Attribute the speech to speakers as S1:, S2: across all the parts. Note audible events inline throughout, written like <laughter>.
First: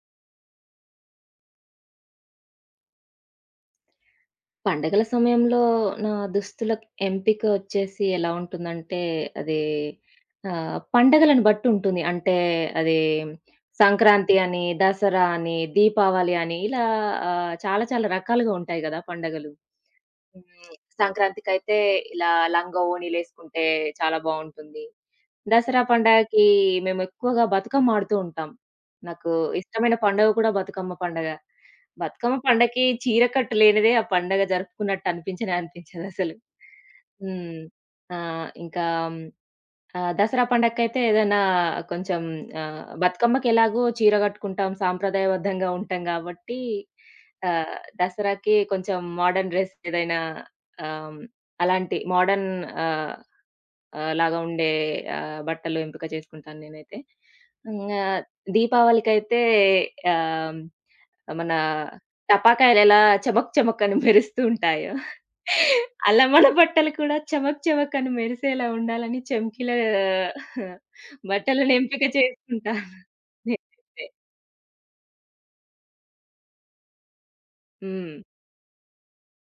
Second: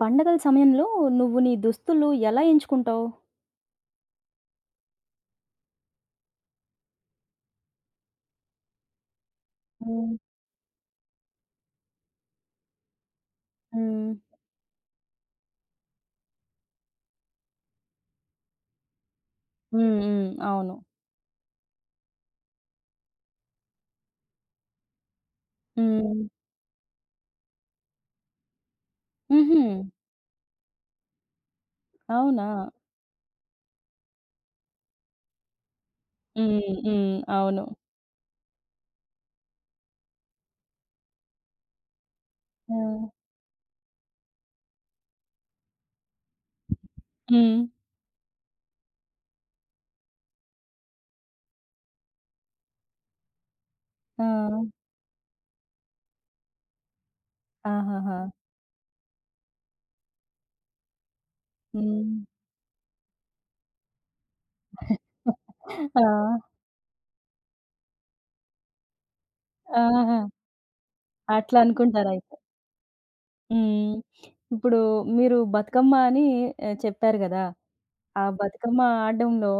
S1: పండగల సమయంలో నువ్వు నీ దుస్తులు ఎలా ఎంచుకుంటావు?
S2: పండగల సమయంలో నా దుస్తుల ఎంపిక వచ్చేసి ఎలా ఉంటుందంటే, అది
S1: హ్మ్.
S2: పండగలను బట్టి ఉంటుంది. అంటే అది
S1: హ్మ్.
S2: సంక్రాంతి అని, దసరా అని, దీపావళి అని ఇలా చాలా చాలా రకాలుగా ఉంటాయి గదా! పండగలు.
S1: హ్మ్. హ్మ్.
S2: హ్మ్.
S1: అవును.
S2: సంక్రాంతికైతే ఇలా లంగా ఓణీలేసుకుంటే చాలా బావుంటుంది. దసరా
S1: హ్మ్.
S2: పండగకి మేమెక్కువగా బతుకమ్మ ఆడుతూ ఉంటాం. నాకు
S1: హుహు.
S2: ఇష్టమైన పండుగ కూడా బతుకమ్మ పండగ. బతుకమ్మ
S1: అవునా?
S2: పండగకి చీర కట్టు లేనిదే ఆ పండగ జరుపుకున్నట్టు అనిపించనే అనిపించదసలు.
S1: హ్మ్. హ్మ్.
S2: హ్మ్.
S1: అవును.
S2: ఆహ్, ఇంకా హ్మ్, ఆహ్, దసరా పండగకైతే ఏదైనా కొంచెం
S1: ఆ!
S2: బతుకమ్మకెలాగో చీర కట్టుకుంటాం, సాంప్రదాయబద్ధంగా ఉంటాం గాబట్టి
S1: హ్మ్.
S2: ఆహ్, దసరాకి కొంచెం మోడర్న్ డ్రెస్ ఏదైనా ఆహ్, అలాంటి మోడర్న్ ఆహ్ ఆహ్,
S1: ఆ!
S2: లాగా ఉండే బట్టలు ఎంపిక చేసుకుంటాను నేనైతే. ఇంగ
S1: ఆహాహా!
S2: దీపావళికైతే ఆహ్, మన
S1: హ్మ్.
S2: టపాకాయలెలా చమక్ చమక్ అని మెరుస్తూ ఉంటాయో,
S1: ఆ!
S2: అలా మన బట్టలు కూడా చమక్ చమక్ అని మెరిసేలా ఉండాలని చమ్కీల
S1: ఆహా! అట్లా
S2: బట్టలను ఎంపిక
S1: అనుకుంటారయితే.
S2: చేసుకుంటాను
S1: హ్మ్.
S2: నేనైతే.
S1: ఇప్పుడు మీరు బతుకమ్మ అని చెప్పారు గదా!
S2: హ్మ్.
S1: ఆ బతుకమ్మ ఆడడంలో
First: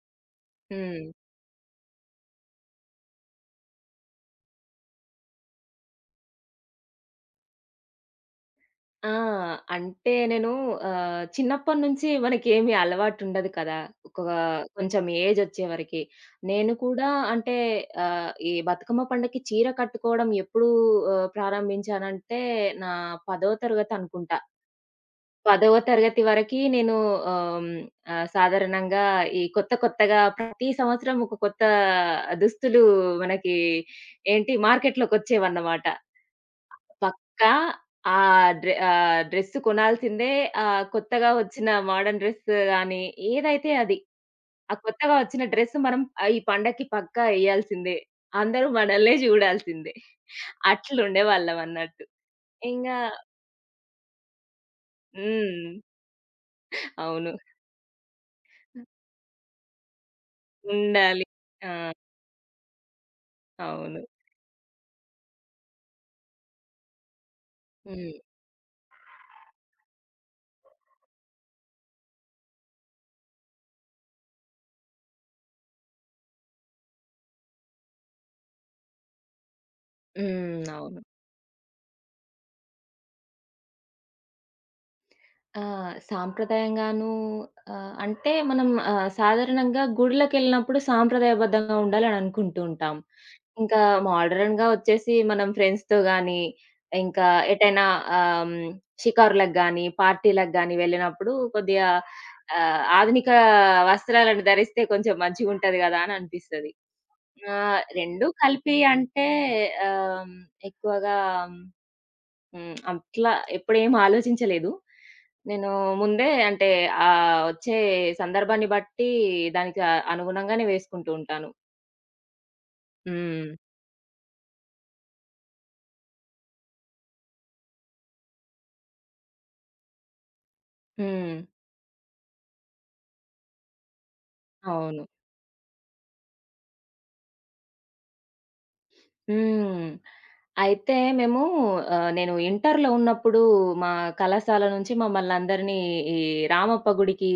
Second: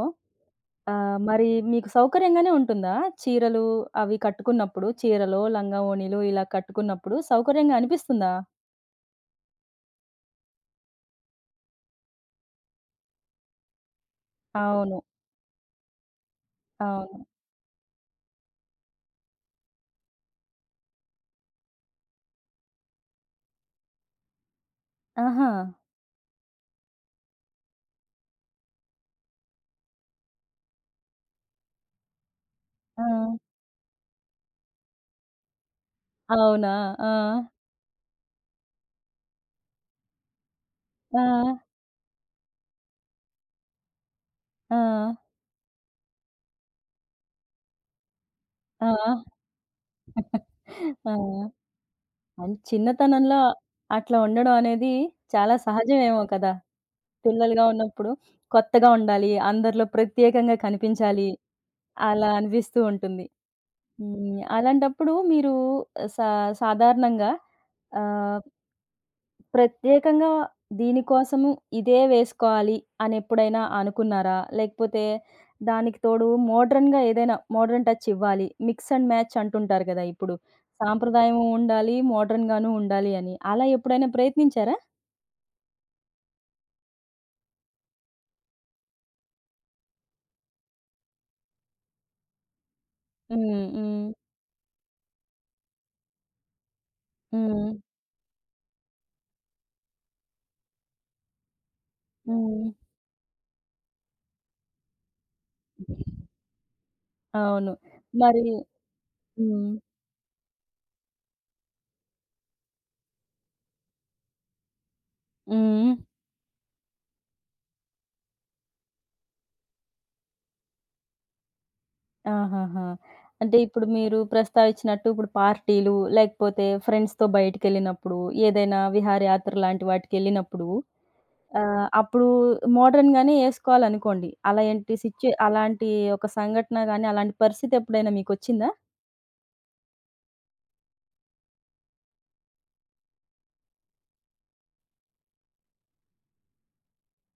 S1: ఆ!
S2: హ్మ్.
S1: మరి మీకు సౌకర్యంగానే ఉంటుందా? చీరలు అవి కట్టుకున్నప్పుడు చీరలో, లంగా ఓణీలు ఇలా కట్టుకున్నప్పుడు సౌకర్యంగా అనిపిస్తుందా?
S2: ఆ! అంటే నేను చిన్నప్పటినుంచి మనకేమి అలవాటుండదు కదా! ఒక
S1: అవును.
S2: కొంచెం ఏజొచ్చే వరకి. నేను కూడా
S1: అవును.
S2: అంటే ఈ బతుకమ్మ పండక్కి చీర కట్టుకోవడం ఎప్పుడు ప్రారంభించానంటే నా 10వ తరగతి అనుకుంటా.
S1: ఆహా!
S2: 10వ తరగతి వరకి నేను ఆహ్, హ్మ్, సాధారణంగా ఈ కొత్త కొత్తగా ప్రతి సంవత్సరం ఒక కొత్త దుస్తులు
S1: ఆ!
S2: మనకి ఏంటి మార్కెట్‌లోకొచ్చేవన్నమాట.
S1: అవునా? ఆ!
S2: పక్కా డ్రెస్ కొనాల్సిందే. కొత్తగా
S1: ఆ!
S2: వచ్చిన మోడర్న్ డ్రెస్ గాని, ఏదైతే అది. ఆ
S1: ఆ!
S2: కొత్తగా వచ్చిన డ్రెస్ మనం ఈ పండక్కి పక్కా ఎయ్యాల్సిందే. అందరూ
S1: ఆ!
S2: మనల్నే జూడాల్సిందే.
S1: ఆ!
S2: అట్లుండేవాళ్ళమన్నట్టు. ఇంగా
S1: చిన్నతనంలో అట్లా ఉండడం అనేది చాలా
S2: హ్మ్.
S1: సహజమేమో కదా!
S2: అవును.
S1: పిల్లలుగా ఉన్నప్పుడు కొత్తగా ఉండాలి, అందరిలో ప్రత్యేకంగా
S2: ఉండాలి.
S1: కనిపించాలి
S2: ఆ!
S1: అలా అనిపిస్తూ ఉంటుంది.
S2: అవును.
S1: హ్మ్. అలాంటప్పుడు మీరు సా సాధారణంగా
S2: హ్మ్.
S1: ఆహ్ ప్రత్యేకంగా దీనికోసము ఇదే వేసుకోవాలి అని ఎప్పుడైనా అనుకున్నారా? లేకపోతే దానికి తోడు మోడ్రన్‌గా ఏదైనా మోడ్రన్ టచ్ ఇవ్వాలి. మిక్స్ అండ్ మ్యాచ్ అంటుంటారు గదా! ఇప్పుడు.
S2: హ్మ్. అవును.
S1: సాంప్రదాయం ఉండాలి, మోడ్రన్‌గాను ఉండాలి అని. అలా ఎప్పుడైనా ప్రయత్నించారా?
S2: ఆ! సాంప్రదాయంగాను అంటే మనం సాధారణంగా గుడిలకెళ్ళినప్పుడు సాంప్రదాయబద్ధంగా ఉండాలని అనుకుంటూ ఉంటాం.
S1: హ్మ్.
S2: ఇంకా
S1: హ్మ్.
S2: మోడర్న్‌గా వచ్చేసి మనం ఫ్రెండ్స్‌తో గాని, ఇంకా
S1: హ్మ్.
S2: ఎటైనా ఆహ్, హ్మ్, షికారులకు గాని, పార్టీలకు గాని వెళ్ళినప్పుడు కొద్దిగా
S1: హ్మ్.
S2: ఆధునిక వస్త్రాలను ధరిస్తే కొంచెం మంచిగుంటది గదా! అని అనిపిస్తది. ఆ!
S1: అవును.
S2: 2
S1: మరి
S2: కలిపి అంటే
S1: హ్మ్.
S2: ఆహ్, ఎక్కువగా అట్లా ఎప్పుడేం ఆలోచించలేదు. నేను
S1: హ్మ్.
S2: ముందే అంటే వచ్చే సందర్భాన్ని బట్టి దానికి అనుగుణంగానే వేసుకుంటూ ఉంటాను.
S1: ఆహాహా!
S2: హ్మ్.
S1: అంటే ఇప్పుడు మీరు ప్రస్తావించినట్టు ఇప్పుడు పార్టీలు, లేకపోతే ఫ్రెండ్స్‌తో బయటికెళ్ళినప్పుడు, ఏదైనా విహారయాత్ర లాంటి వాటికెళ్ళినప్పుడు
S2: హ్మ్.
S1: అప్పుడు మోడర్న్‌గానే యేసుకోవాలనుకోండి. అలా ఏంటి
S2: అవును.
S1: సిచ్యు అలాంటి ఒక సంఘటన గాని, అలాంటి పరిస్థితి ఎప్పుడైనా మీకొచ్చిందా?
S2: హ్మ్. అయితే మేము నేను ఇంటర్‌లో ఉన్నప్పుడు మా కళాశాల నుంచి మమ్మల్నందరినీ ఈ రామప్ప గుడికి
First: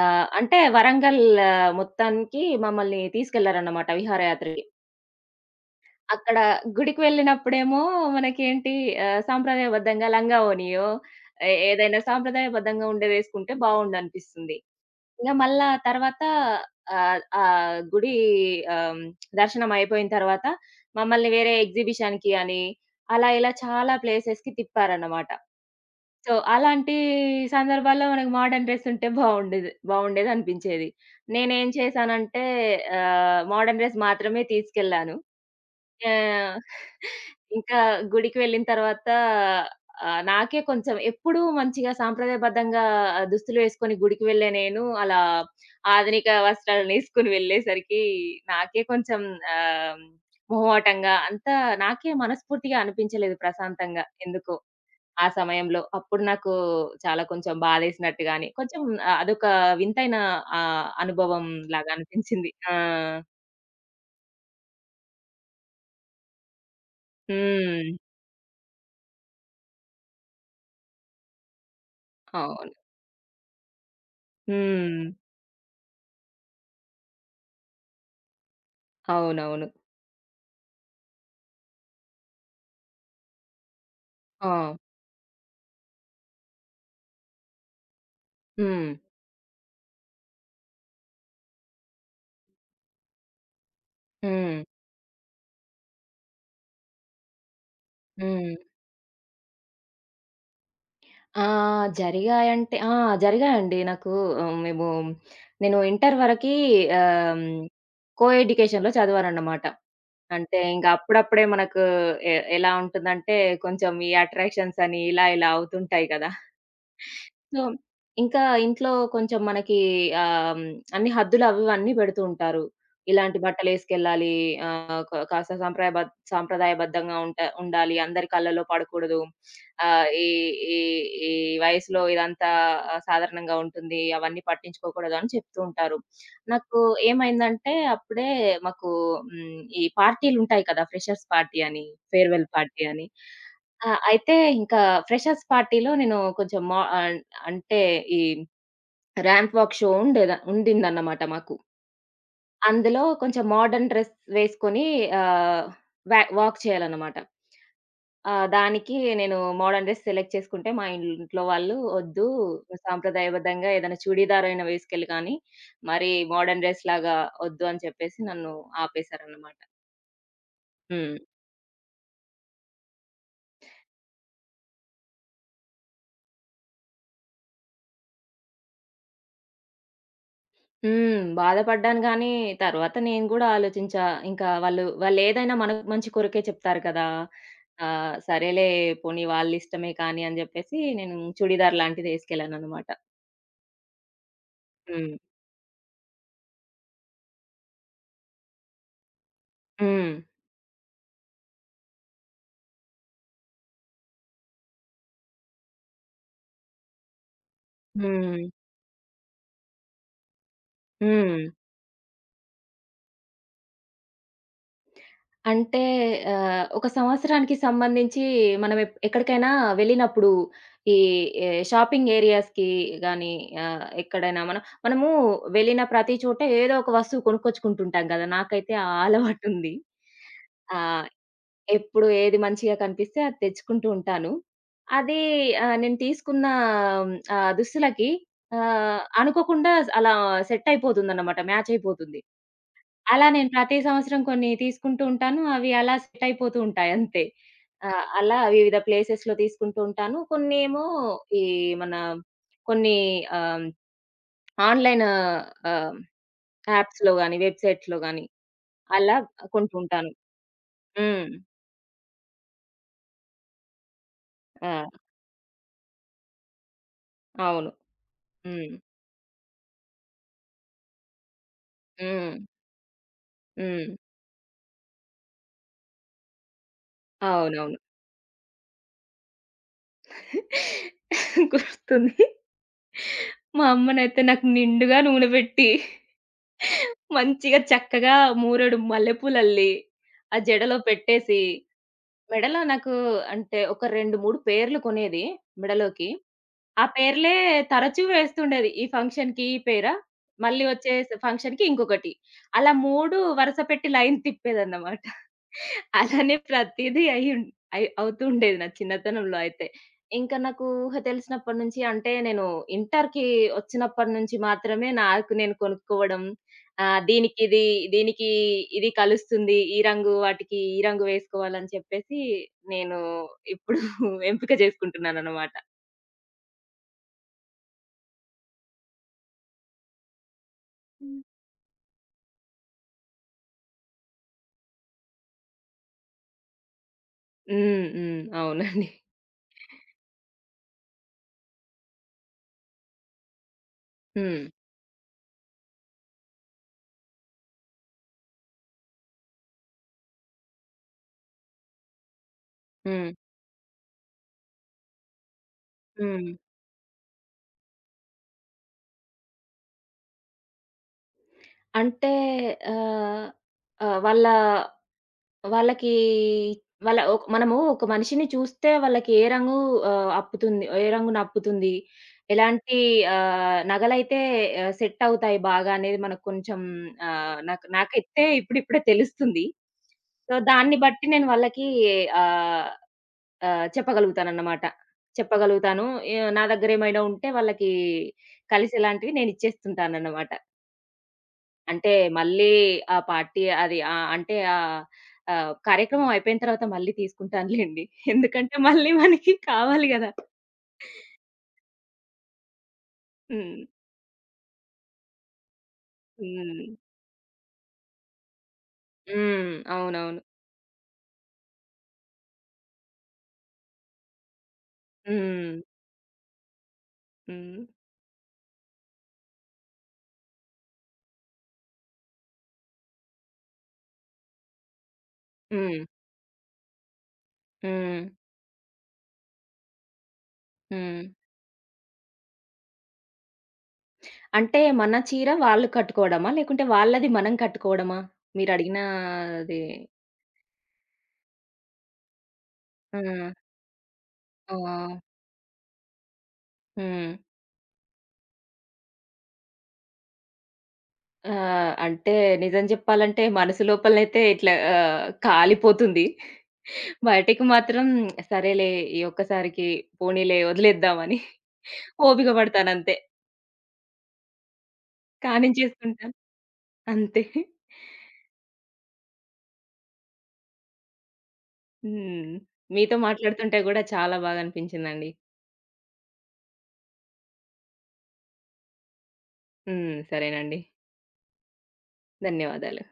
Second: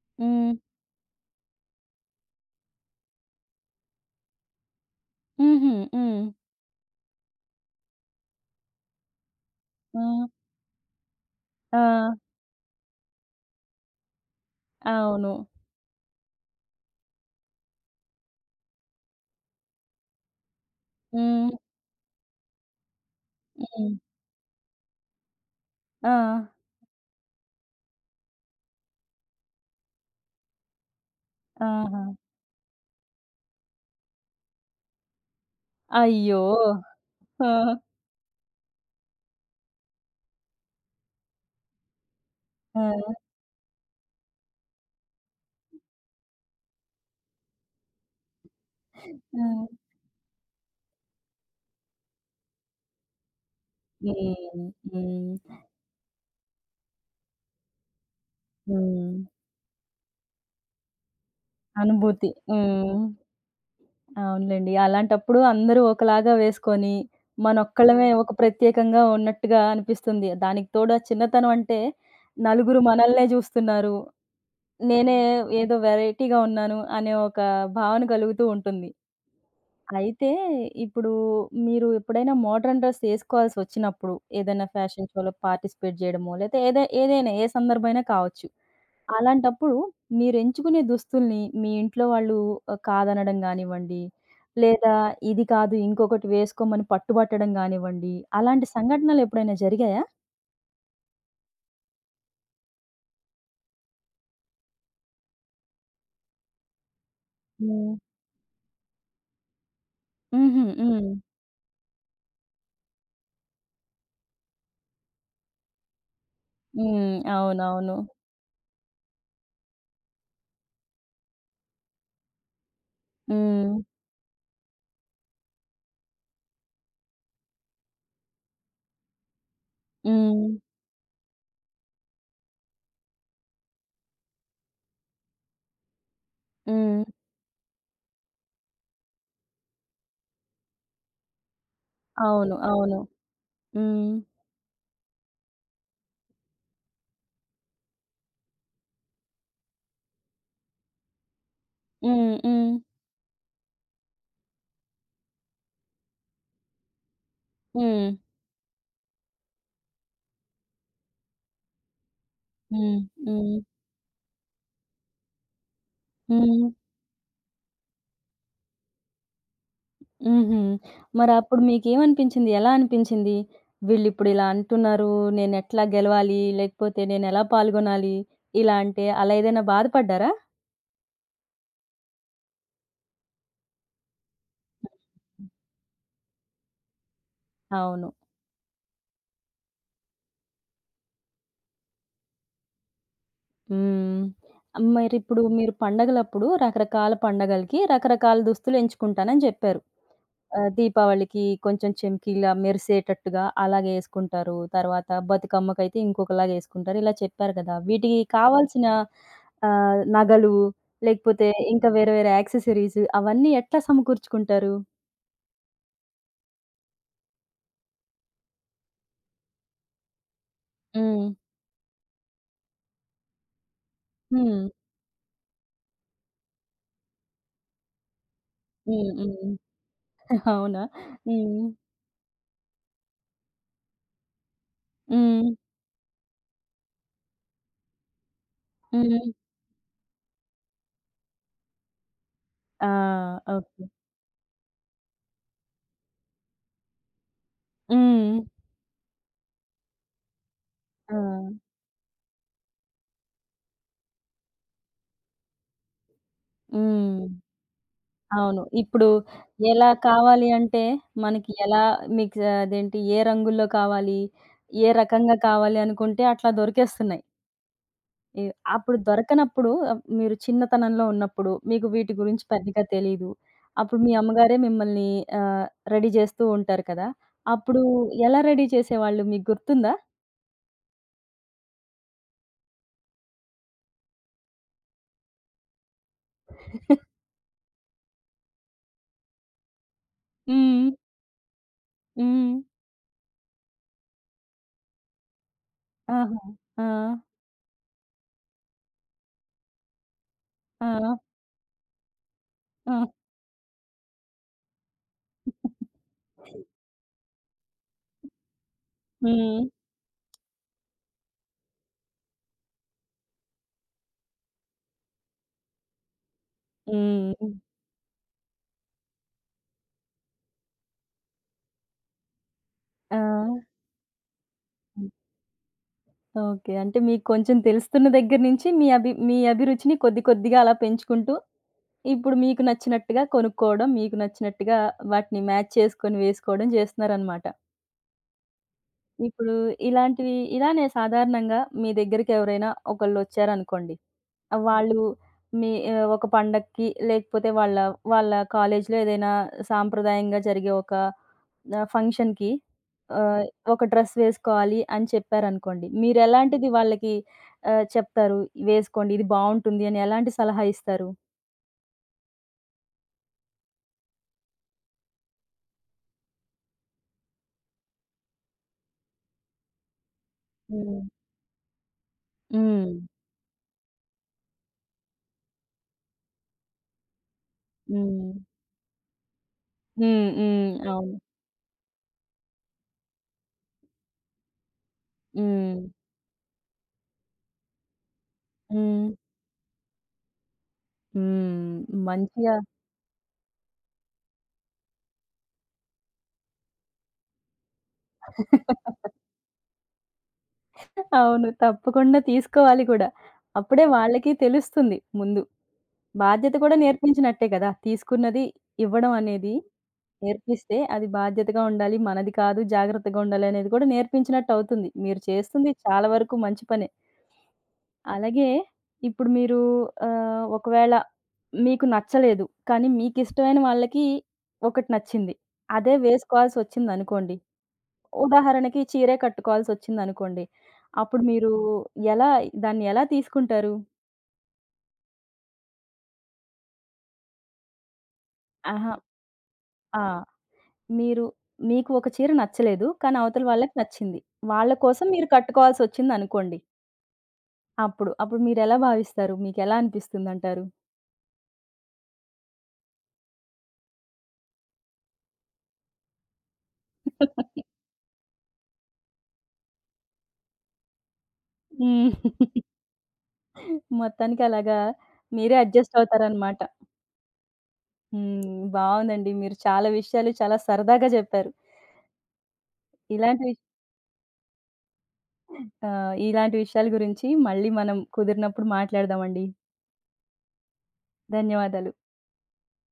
S1: హ్మ్.
S2: అంటే వరంగల్ ఆ, మొత్తానికి మమ్మల్ని తీసుకెళ్లారన్నమాట విహారయాత్రకి.
S1: హుహు. హ్మ్.
S2: అక్కడ గుడికి వెళ్ళినప్పుడేమో మనకేంటి
S1: ఆ!
S2: సాంప్రదాయబద్ధంగా లంగా ఓణియో, ఏ
S1: ఆ!
S2: ఏదైనా సాంప్రదాయబద్ధంగా ఉండేదేసుకుంటే బావుండనిపిస్తుంది.
S1: అవును.
S2: ఇంగ మళ్ళా తర్వాత ఆహ్, ఆహ్, గుడి ఆహ్, హ్మ్, దర్శనం అయిపోయిన తర్వాత మమ్మల్ని వేరే
S1: హ్మ్.
S2: ఎగ్జిబిషన్‌కి అని, అలా ఇలా
S1: హ్మ్.
S2: చాలా ప్లేసెస్‌కి తిప్పారన్నమాట.
S1: ఆ!
S2: సో, అలాంటి సందర్భాల్లో మనకు మోడర్న్ డ్రెస్ ఉంటే బావుండేదనిపించేది. నేనేం
S1: ఆహా!
S2: చేశానంటే మోడర్న్ డ్రెస్ మాత్రమే తీసుకెళ్ళాను. ఆ!
S1: అయ్యో! ఆ!
S2: ఇంకా గుడికి వెళ్ళిన తర్వాత నాకే కొంచెం ఎప్పుడూ మంచిగా
S1: ఆ!
S2: సాంప్రదాయబద్ధంగా
S1: ఆ!
S2: దుస్తులు వేసుకొని గుడికి వెళ్ళే నేను అలా ఆధునిక వస్త్రాలను ఏసుకొని వెళ్ళేసరికి నాకే కొంచెం
S1: హ్మ్.
S2: ఆహ్, మొహమాటంగా అంతా నాకే మనస్ఫూర్తిగా అనిపించలేదు ప్రశాంతంగా ఎందుకో ఆ
S1: హ్మ్.
S2: సమయంలో. అప్పుడు నాకు చాలా కొంచెం బాధేసినట్టు గాని, కొంచెం
S1: హ్మ్.
S2: అదొక వింతైన అనుభవం లాగా
S1: అనుభూతి.
S2: అనిపించింది. ఆ!
S1: హ్మ్. అవునులెండి. అలాంటప్పుడు అందరూ ఒకలాగా వేసుకొని,
S2: హ్మ్.
S1: మనొక్కళ్ళమే ఒక ప్రత్యేకంగా ఉన్నట్టుగా అనిపిస్తుంది. దానికి తోడు ఆ చిన్నతనం అంటే,
S2: అవును.
S1: నలుగురు మనల్నే జూస్తున్నారు.
S2: హ్మ్.
S1: నేనే ఏదో వెరైటీగా ఉన్నాను అనే ఒక భావన కలుగుతూ ఉంటుంది.
S2: అవునవును.
S1: అయితే ఇప్పుడు మీరు ఎప్పుడైనా మోడర్న్ డ్రెస్ ఏసుకోవాల్సొచ్చినప్పుడు,
S2: ఆ!
S1: ఏదైనా ఫ్యాషన్ షోలో పార్టిసిపేట్ జేయడమో, లేతే ఏదైనా ఏ సందర్భమైనా కావచ్చు.
S2: హ్మ్.
S1: అలాంటప్పుడు మీరెంచుకునే దుస్తుల్ని మీ ఇంట్లో వాళ్ళు కాదనడం గానివ్వండి,
S2: హ్మ్.
S1: లేదా ఇది కాదు ఇంకొకటి వేసుకోమని పట్టుబట్టడం గానివ్వండి,
S2: హ్మ్.
S1: అలాంటి సంఘటనలెప్పుడైనా జరిగాయా?
S2: ఆ! జరిగాయంటే ఆ! జరిగాయండి. నాకు ఆహ్, మేము నేను ఇంటర్ వరకి ఆహ్,
S1: హ్మ్.
S2: కో ఎడ్యుకేషన్‌లో చదివానన్నమాట. అంటే
S1: హుహు.
S2: ఇంక
S1: హ్మ్.
S2: అప్పుడప్పుడే మనకు ఎలా ఉంటుందంటే కొంచెం ఈ అట్రాక్షన్స్ అని ఇలా ఇలా అవుతుంటాయి కదా!
S1: హ్మ్.
S2: సో,
S1: అవునవును.
S2: ఇంకా ఇంట్లో కొంచెం మనకి ఆహ్, హ్మ్, అన్ని హద్దులు అవి ఇవన్నీ పెడుతూ ఉంటారు. ఇలాంటి
S1: హ్మ్.
S2: బట్టలేసుకెళ్ళాలి. ఆహ్, క కాస్త సాంప్రదాయబద్ధంగా ఉండాలి. అందరి కళ్ళలో పడకూడదు. ఆహ్, ఈ
S1: హ్మ్.
S2: ఈ ఈ వయసులో ఇదంతా సాధారణంగా ఉంటుంది. అవన్నీ పట్టించుకోకూడదు అని చెప్తూ ఉంటారు. నాకు
S1: హ్మ్.
S2: ఏమైందంటే అప్పుడే మాకు ఈ పార్టీలుంటాయి కదా! ఫ్రెషర్స్ పార్టీ అని, ఫేర్‌వెల్
S1: అవును.
S2: పార్టీ
S1: అవును.
S2: అని. ఆ!
S1: హ్మ్.
S2: అయితే ఇంకా ఫ్రెషర్స్ పార్టీలో నేను కొంచెం మా అంటే ఈ రాంప్ వాక్ షో ఉండిందన్నమాట మాకు.
S1: హ్మ్. హ్మ్.
S2: అందులో కొంచెం మోడర్న్ డ్రెస్ వేసుకొని ఆహ్, వా వాక్ చేయాలన్నమాట.
S1: హ్మ్.
S2: దానికి నేను మోడర్న్ డ్రెస్ సెలెక్ట్ చేసుకుంటే మా ఇంట్లో వాళ్ళు "ఒద్దు
S1: హ్మ్. హ్మ్.
S2: సాంప్రదాయబద్ధంగా ఏదైనా చూడీదార్ అయినా వేసుకెళ్ళు కానీ, మరి మోడర్న్
S1: హ్మ్.
S2: డ్రెస్‌లాగా ఒద్దు" అని చెప్పేసి నన్ను ఆపేశారన్నమాట.
S1: హుహు.
S2: హ్మ్.
S1: మరప్పుడు మీకేమనిపించింది? ఎలా అనిపించింది? వీళ్ళిప్పుడిలా అంటున్నారు, నేనెట్లా గెలవాలి? లేకపోతే నేనెలా పాల్గొనాలి? ఇలా అంటే అలా ఏదైనా బాధపడ్డారా?
S2: హ్మ్. బాధపడ్డాను గానీ, తర్వాత నేను గూడా ఆలోచించా. ఇంకా వాళ్ళేదైనా మన మంచి కొరకే చెప్తారు కదా!
S1: అవును.
S2: సరేలే పోనీ వాళ్ళిష్టమే కానీ అని జెప్పేసి నేను చుడీదార్ లాంటిదేసుకెళ్ళాననమాట.
S1: హ్మ్.
S2: హ్మ్.
S1: మరిప్పుడు మీరు పండగలప్పుడు రకరకాల పండగలకి రకరకాల దుస్తులు ఎంచుకుంటానని జెప్పారు.
S2: హ్మ్.
S1: దీపావళికి కొంచెం చమ్కీలా మెరిసేటట్టుగా అలాగేసుకుంటారు. తర్వాత బతుకమ్మకైతే ఇంకొకలాగేసుకుంటారు. ఇలా చెప్పారు కదా! వీటికి
S2: హ్మ్.
S1: కావాల్సిన నగలు
S2: హ్మ్.
S1: లేకపోతే ఇంకా వేరే వేరే యాక్సెసరీస్ అవన్నీ ఎట్లా సమకూర్చుకుంటారు?
S2: అంటే ఒక సంవత్సరానికి సంబంధించి మనం ఎక్కడికైనా వెళ్ళినప్పుడు ఈ
S1: హ్మ్.
S2: ఎ షాపింగ్ ఏరియాస్‌కి గాని ఎక్కడైనా మనం
S1: హ్మ్.
S2: మనము వెళ్ళిన ప్రతి చోట ఏదో ఒక వస్తువు కొనుక్కొచ్చుకుంటుంటాం కదా! నాకైతే ఆ
S1: హ్మ్. హ్మ్.
S2: అలవాటుంది. ఆ!
S1: అవునా? హ్మ్.
S2: ఎప్పుడు ఏది మంచిగా కనిపిస్తే అది తెచ్చుకుంటూ ఉంటాను. అది
S1: హ్మ్.
S2: నేను తీసుకున్న దుస్తులకి
S1: హ్మ్.
S2: అనుకోకుండా అలా సెట్ అయిపోతుందన్నమాట. మ్యాచ్ అయిపోతుంది.
S1: ఆ!
S2: అలా నేను ప్రతి
S1: ఓకే.
S2: సంవత్సరం కొన్ని తీసుకుంటూ ఉంటాను. అవి అలా సెట్ అయిపోతూ ఉంటాయి అంతే.
S1: హ్మ్.
S2: అలా వివిధ ప్లేసెస్‌లో తీసుకుంటూ ఉంటాను. కొన్నేమో
S1: ఆ!
S2: ఈ మన కొన్ని ఆహ్, ఆన్‌లైన్ ఆహ్, యాప్స్‌లో
S1: హ్మ్.
S2: గాని, వెబ్‌సైట్స్‌లో గాని
S1: అవును. ఇప్పుడు
S2: అలా కొంటూ
S1: ఎలా
S2: ఉంటాను.
S1: కావాలి అంటే,
S2: హ్మ్.
S1: మనకి ఎలా మీకు అదేంటి ఏ రంగుల్లో కావాలి,
S2: ఆ!
S1: ఏ రకంగా కావాలి అనుకుంటే అట్లా దొరికేస్తున్నాయి.
S2: అవును.
S1: ఎ
S2: హ్మ్.
S1: అప్పుడు దొరకనప్పుడు మీరు చిన్నతనంలో ఉన్నప్పుడు మీకు వీటి
S2: హ్మ్.
S1: గురించి పెద్దగా తెలీదు.
S2: హ్మ్.
S1: అప్పుడు మీ అమ్మగారే మిమ్మల్ని ఆహ్, రెడీ చేస్తూ ఉంటారు కదా!
S2: అవునవును.
S1: అప్పుడు ఎలా రెడీ చేసేవాళ్ళు మీకు గుర్తుందా?
S2: <laughs> గుర్తుంది. మా అమ్మనైతే నాకు నిండుగా నూనె పెట్టి మంచిగా చక్కగా మూరెడు మల్లెపూలల్లి, ఆ జడలో
S1: హ్మ్.
S2: పెట్టేసి,
S1: హ్మ్.
S2: మెడలో నాకు అంటే ఒక 2, 3 పేర్లు కొనేది మెడలోకి.
S1: ఆహా! ఆ!
S2: ఆ పేర్లే తరచూ వేస్తుండేది. ఈ ఫంక్షన్‌కి ఈ పేరా, మళ్ళీ వచ్చే
S1: ఆ!
S2: ఫంక్షన్‌కి ఇంకొకటి. అలా
S1: ఆ!
S2: 3 వరుస పెట్టి లైన్ తిప్పేదన్నమాట. అలానే ప్రతీదీ అయ్యుం అయ్ అవుతుండేది నా చిన్నతనంలో
S1: హ్మ్.
S2: అయితే. ఇంకా నాకు ఊహ తెలిసినప్పటి నుంచి అంటే నేను ఇంటర్‌కి వచ్చినప్పటి నుంచి మాత్రమే నాకు నేను కొనుక్కోవడం,
S1: హ్మ్.
S2: దీనికిది, దీనికి ఇది కలుస్తుంది. ఈ రంగు వాటికి ఈ రంగు వేసుకోవాలని చెప్పేసి నేను
S1: ఆ!
S2: ఇప్పుడు <laughs> ఎంపిక చేసుకుంటున్నానన్నమాట.
S1: ఓకే. అంటే మీకు కొంచెం తెలుస్తున్న దగ్గర నుంచి మీ అభిరుచిని కొద్ది కొద్దిగా అలా పెంచుకుంటూ, ఇప్పుడు మీకు నచ్చినట్టుగా కొనుక్కోవడం, మీకు నచ్చినట్టుగా వాటిని మ్యాచ్ చేసుకొని వేసుకోవడం జేస్తున్నారనమాట.
S2: హ్మ్. హ్మ్. అవునండి.
S1: ఇప్పుడు ఇలాంటివి ఇలానే సాధారణంగా మీ దగ్గరికి ఎవరైనా ఒకళ్ళొచ్చారనుకోండి.
S2: హ్మ్.
S1: వాళ్ళు మీ ఒక పండక్కి లేకపోతే వాళ్ళ కాలేజీలో ఏదైనా సాంప్రదాయంగా జరిగే ఒక ఆ! ఫంక్షన్‌కి
S2: హ్మ్.
S1: ఆహ్, ఒక డ్రెస్ వేసుకోవాలి అని చెప్పారనుకోండి.
S2: హ్మ్.
S1: మీరెలాంటిది వాళ్ళకి చెప్తారు? వేసుకోండి ఇది బావుంటుంది అని ఎలాంటి సలహా ఇస్తారు?
S2: అంటే ఆహ్, ఆహ్, వాళ్ళకి వాళ్ళ ఒక మనము ఒక మనిషిని చూస్తే వాళ్ళకి ఏ రంగు అప్పుతుంది, ఏ
S1: హ్మ్.
S2: రంగు నప్పుతుంది, ఎలాంటి
S1: హ్మ్.
S2: నగలైతే సెట్ అవుతాయి బాగా అనేది మనకు కొంచెం నాకైతే
S1: హ్మ్.
S2: ఇప్పుడిప్పుడే తెలుస్తుంది.
S1: హ్మ్.
S2: సో,
S1: హ్మ్.
S2: దాన్ని బట్టి
S1: అవును.
S2: నేను వాళ్ళకి ఆహ్ ఆహ్, చెప్పగలుగుతానన్నమాట.
S1: హ్మ్.
S2: చెప్పగలుగుతాను. నా దగ్గరేమైనా ఉంటే వాళ్ళకి
S1: హ్మ్.
S2: కలిసేలాంటివి నేనిచ్చేస్తుంటానన్నమాట.
S1: హ్మ్.
S2: అంటే మళ్ళీ
S1: మంచిగా
S2: ఆ పార్టీ అది ఆహ్, అంటే ఆహ్, ఆహ్, కార్యక్రమం అయిపోయిన తర్వాత మళ్ళీ తీసుకుంటానులెండి. ఎందుకంటే మళ్ళీ
S1: <laughs>
S2: మనకి కావాలి గదా!
S1: అవును. తప్పకుండా తీసుకోవాలి కూడా.
S2: హ్మ్.
S1: అప్పుడే వాళ్ళకి తెలుస్తుంది ముందు. బాధ్యత
S2: హ్మ్.
S1: కూడా నేర్పించినట్టే కదా! తీసుకున్నది ఇవ్వడం అనేది.
S2: హ్మ్. అవునవును.
S1: నేర్పిస్తే అది బాధ్యతగా ఉండాలి. మనది కాదు, జాగ్రత్తగా ఉండాలి అనేది కూడా నేర్పించినట్టవుతుంది. మీరు
S2: హ్మ్.
S1: చేస్తుంది చాలా వరకు మంచి పనే.
S2: హ్మ్.
S1: అలాగే ఇప్పుడు మీరు ఒకవేళ మీకు నచ్చలేదు. కానీ మీకిష్టమైన వాళ్ళకి ఒకటి నచ్చింది.
S2: హ్మ్.
S1: అదే వేసుకోవాల్సొచ్చిందనుకోండి.
S2: హ్మ్.
S1: ఉదాహరణకి చీరే కట్టుకోవాల్సొచ్చిందనుకోండి.
S2: హ్మ్.
S1: అప్పుడు మీరు ఎలా దాన్ని ఎలా తీసుకుంటారు?
S2: అంటే మన చీర వాళ్ళు కట్టుకోవడమా? లేకుంటే వాళ్ళది మనం కట్టుకోవడమా? మీరడిగినా
S1: ఆహా!
S2: అది
S1: ఆ! మీరు మీకు ఒక చీర నచ్చలేదు.
S2: ఆ!
S1: కానీ అవతల వాళ్ళకి నచ్చింది.
S2: ఆ!
S1: వాళ్ళ కోసం మీరు కట్టుకోవాల్సొచ్చిందనుకోండి.
S2: హ్మ్.
S1: అప్పుడు మీరెలా భావిస్తారు? మీకెలా అనిపిస్తుందంటారు?
S2: ఆ! అంటే నిజం జెప్పాలంటే మనసు లోపలనైతే ఇట్లా కాలిపోతుంది. బయటికి మాత్రం సరేలే ఈ ఒక్కసారికి పోనీలే వదిలేద్దామని
S1: హ్మ్.
S2: ఓపిక పడతానంతే.
S1: మొత్తానికి అలాగా మీరే అడ్జస్ట్
S2: కానించేస్తుంటాను.
S1: అవుతారనమాట.
S2: అంతే.
S1: హ్మ్. బావుందండి. మీరు చాలా విషయాలు చాలా సరదాగా జెప్పారు.
S2: హ్మ్. మీతో
S1: ఇలాంటి
S2: మాట్లాడుతుంటే
S1: విష్
S2: గూడా చాలా బాగా అనిపించిందండి.
S1: ఇలాంటి విషయాల గురించి మళ్ళీ మనం కుదిరినప్పుడు మాట్లాడదామండి.
S2: హ్మ్. సరేనండి.
S1: ధన్యవాదాలు.
S2: ధన్యవాదాలు.